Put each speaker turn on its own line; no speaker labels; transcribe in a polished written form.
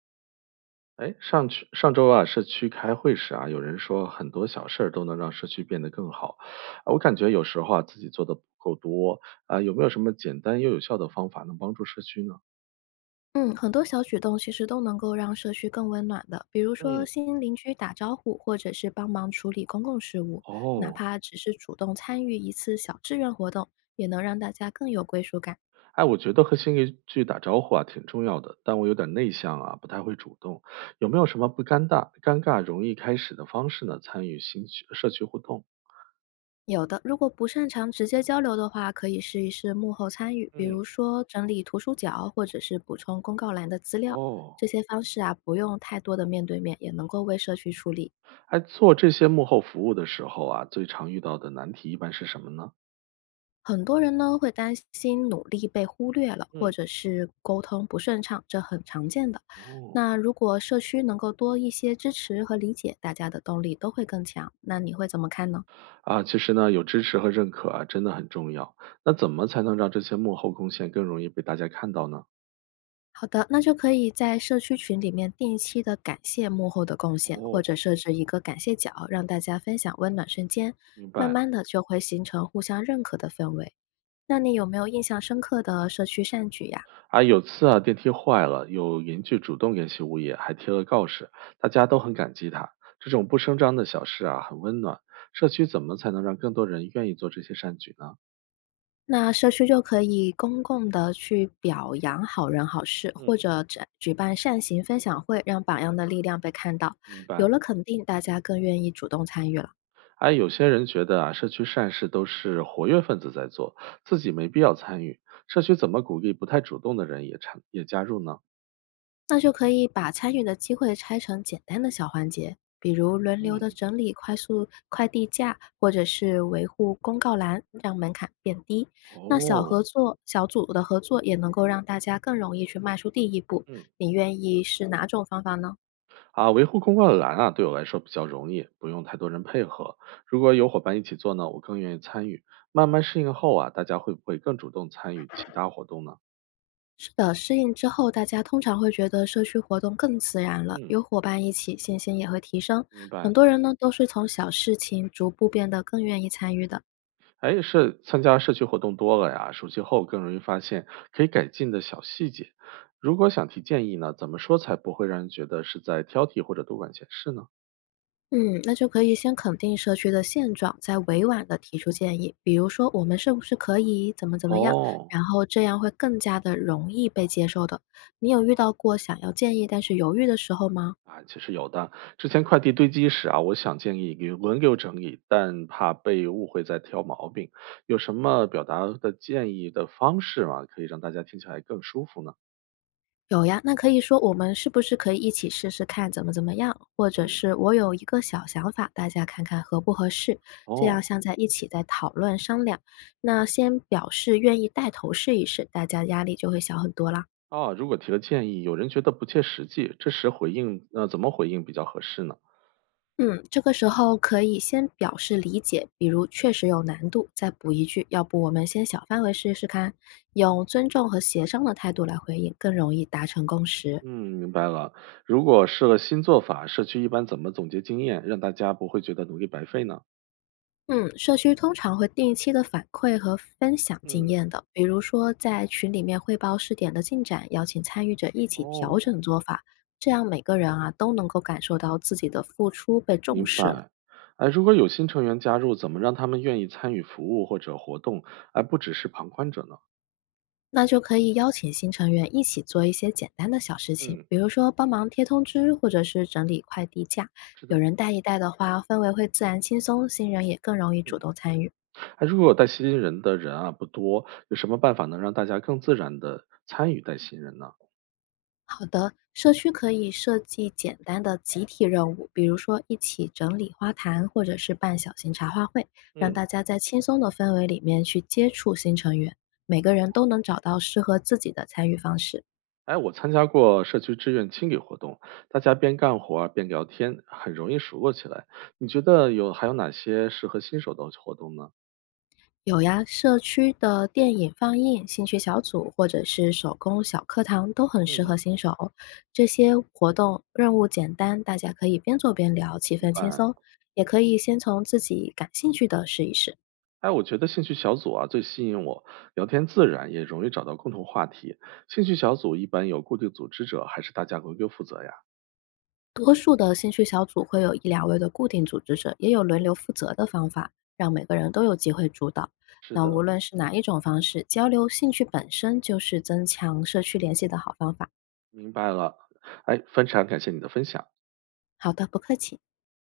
哎，上周啊，社区开会时啊，有人说很多小事儿都能让社区变得更好。啊我感觉有时候啊，自己做的不够多啊，有没有什么简单又有效的方法能帮助社区呢？
嗯，很多小举动其实都能够让社区更温暖的，比如说
嗯，
新邻居打招呼，或者是帮忙处理公共事务，哪
哦，
怕只是主动参与一次小志愿活动，也能让大家更有归属感。
哎，我觉得和新邻居打招呼啊挺重要的，但我有点内向啊，不太会主动。有没有什么不尴尬、容易开始的方式呢？参与新区社区互动？
有的，如果不擅长直接交流的话，可以试一试幕后参与，比
嗯，
如说整理图书角，或者是补充公告栏的资料。
哦，
这些方式啊，不用太多的面对面，也能够为社区出力。
哎，做这些幕后服务的时候啊，最常遇到的难题一般是什么呢？
很多人呢会担心努力被忽略了，或
嗯，
者是沟通不顺畅，这很常见的。
哦。
那如果社区能够多一些支持和理解，大家的动力都会更强。那你会怎么看呢？
啊，其实呢，有支持和认可啊，真的很重要。那怎么才能让这些幕后贡献更容易被大家看到呢？
好的，那就可以在社区群里面定期的感谢幕后的贡献，或
哦，
者设置一个感谢角，让大家分享温暖瞬间，
明
慢
白
慢的就会形成互相认可的氛围。那你有没有印象深刻的社区善举呀？
啊，有次啊，电梯坏了，有邻居主动联系物业，还贴了告示，大家都很感激他。这种不声张的小事啊，很温暖。社区怎么才能让更多人愿意做这些善举呢？
那社区就可以公共的去表扬好人好事，
嗯，
或者展举办善行分享会，让榜样的力量被看到。
明
有
白。
了肯定，大家更愿意主动参与了。
哎，有些人觉得啊，社区善事都是活跃分子在做，自己没必要参与。社区怎么鼓励不太主动的人也加入呢？
那就可以把参与的机会拆成简单的小环节，比如轮流
嗯，
的整理快速快递架，或者是维护公告栏，让门槛变低。那小
哦。
合作、小组的合作也能够让大家更容易去迈出第一步。
嗯，
你愿意是哪种方法呢？
啊，维护公告栏啊，对我来说比较容易，不用太多人配合。如果有伙伴一起做呢，我更愿意参与。慢慢适应后啊，大家会不会更主动参与其他活动呢？
是的，适应之后，大家通常会觉得社区活动更自然了，
嗯，
有伙伴一起，信心也会提升。
明
很
白。
多人呢都是从小事情逐步变得更愿意参与的。
哎，是参加社区活动多了呀，熟悉后更容易发现可以改进的小细节。如果想提建议呢，怎么说才不会让人觉得是在挑剔或者多管闲事呢？
嗯，那就可以先肯定社区的现状，再
嗯，
委婉的提出建议，比如说我们是不是可以怎么怎么样，
哦。
然后这样会更加的容易被接受的。你有遇到过想要建议但是犹豫的时候吗？
啊，其实有的。之前快递堆积时啊，我想建议给轮流整理，但怕被误会在挑毛病。有什么表达的建议的方式吗？可以让大家听起来更舒服呢？
有呀，那可以说我们是不是可以一起试试看怎么怎么样，或者
嗯，
是我有一个小想法，大家看看合不合适，这
哦，
样像在一起在讨论商量。那先表示愿意带头试一试，大家压力就会小很多啦。
啊，如果提了建议，有人觉得不切实际，这时回应，怎么回应比较合适呢？
嗯，这个时候可以先表示理解，比如确实有难度，再补一句，要不我们先小范围试试看，用尊重和协商的态度来回应，更容易达成共识。
嗯，明白了。如果试了新做法，社区一般怎么总结经验，让大家不会觉得努力白费呢？
嗯，社区通常会定期的反馈和分享经
嗯，
验的，比如说在群里面汇报试点的进展，邀请参与者一起调整
哦。
做法，这样每个人啊都能够感受到自己的付出被重
明
视了。
白。哎，如果有新成员加入，怎么让他们愿意参与服务或者活动，而不只是旁观者呢？
那就可以邀请新成员一起做一些简单的小事情，
嗯，
比如说帮忙贴通知，或者是整理快递架。
是
有
的，
人带一带的话，氛围会自然轻松，新人也更容易
嗯。
主动参与。
哎，如果带新人的人啊不多，有什么办法能让大家更自然的参与带新人呢？
好的，社区可以设计简单的集体任务，比如说一起整理花坛，或者是办小型茶话会，让
嗯，
大家在轻松的氛围里面去接触新成员，每个人都能找到适合自己的参与方式。
哎，我参加过社区志愿清理活动，大家边干活儿边聊天，很容易熟络起来。你觉得有还有哪些适合新手的活动呢？
有呀，社区的电影放映、兴趣小组或者是手工小课堂都很适合
嗯，
新手。这些活动任务简单，大家可以边做边聊，气
明
氛轻
白。
松。也可以先从自己感兴趣的试一试。
哎，我觉得兴趣小组啊最吸引我，聊天自然，也容易找到共同话题。兴趣小组一般有固定组织者，还是大家轮流负责呀？
多数的兴趣小组会有1~2位的固定组织者，也有轮流负责的方法，让每个人都有机会主导。
是
那无
的，
论是哪一种方式，交流兴趣本身就是增强社区联系的好方法。
明白了。哎，非常感谢你的分享。
好的，不客气。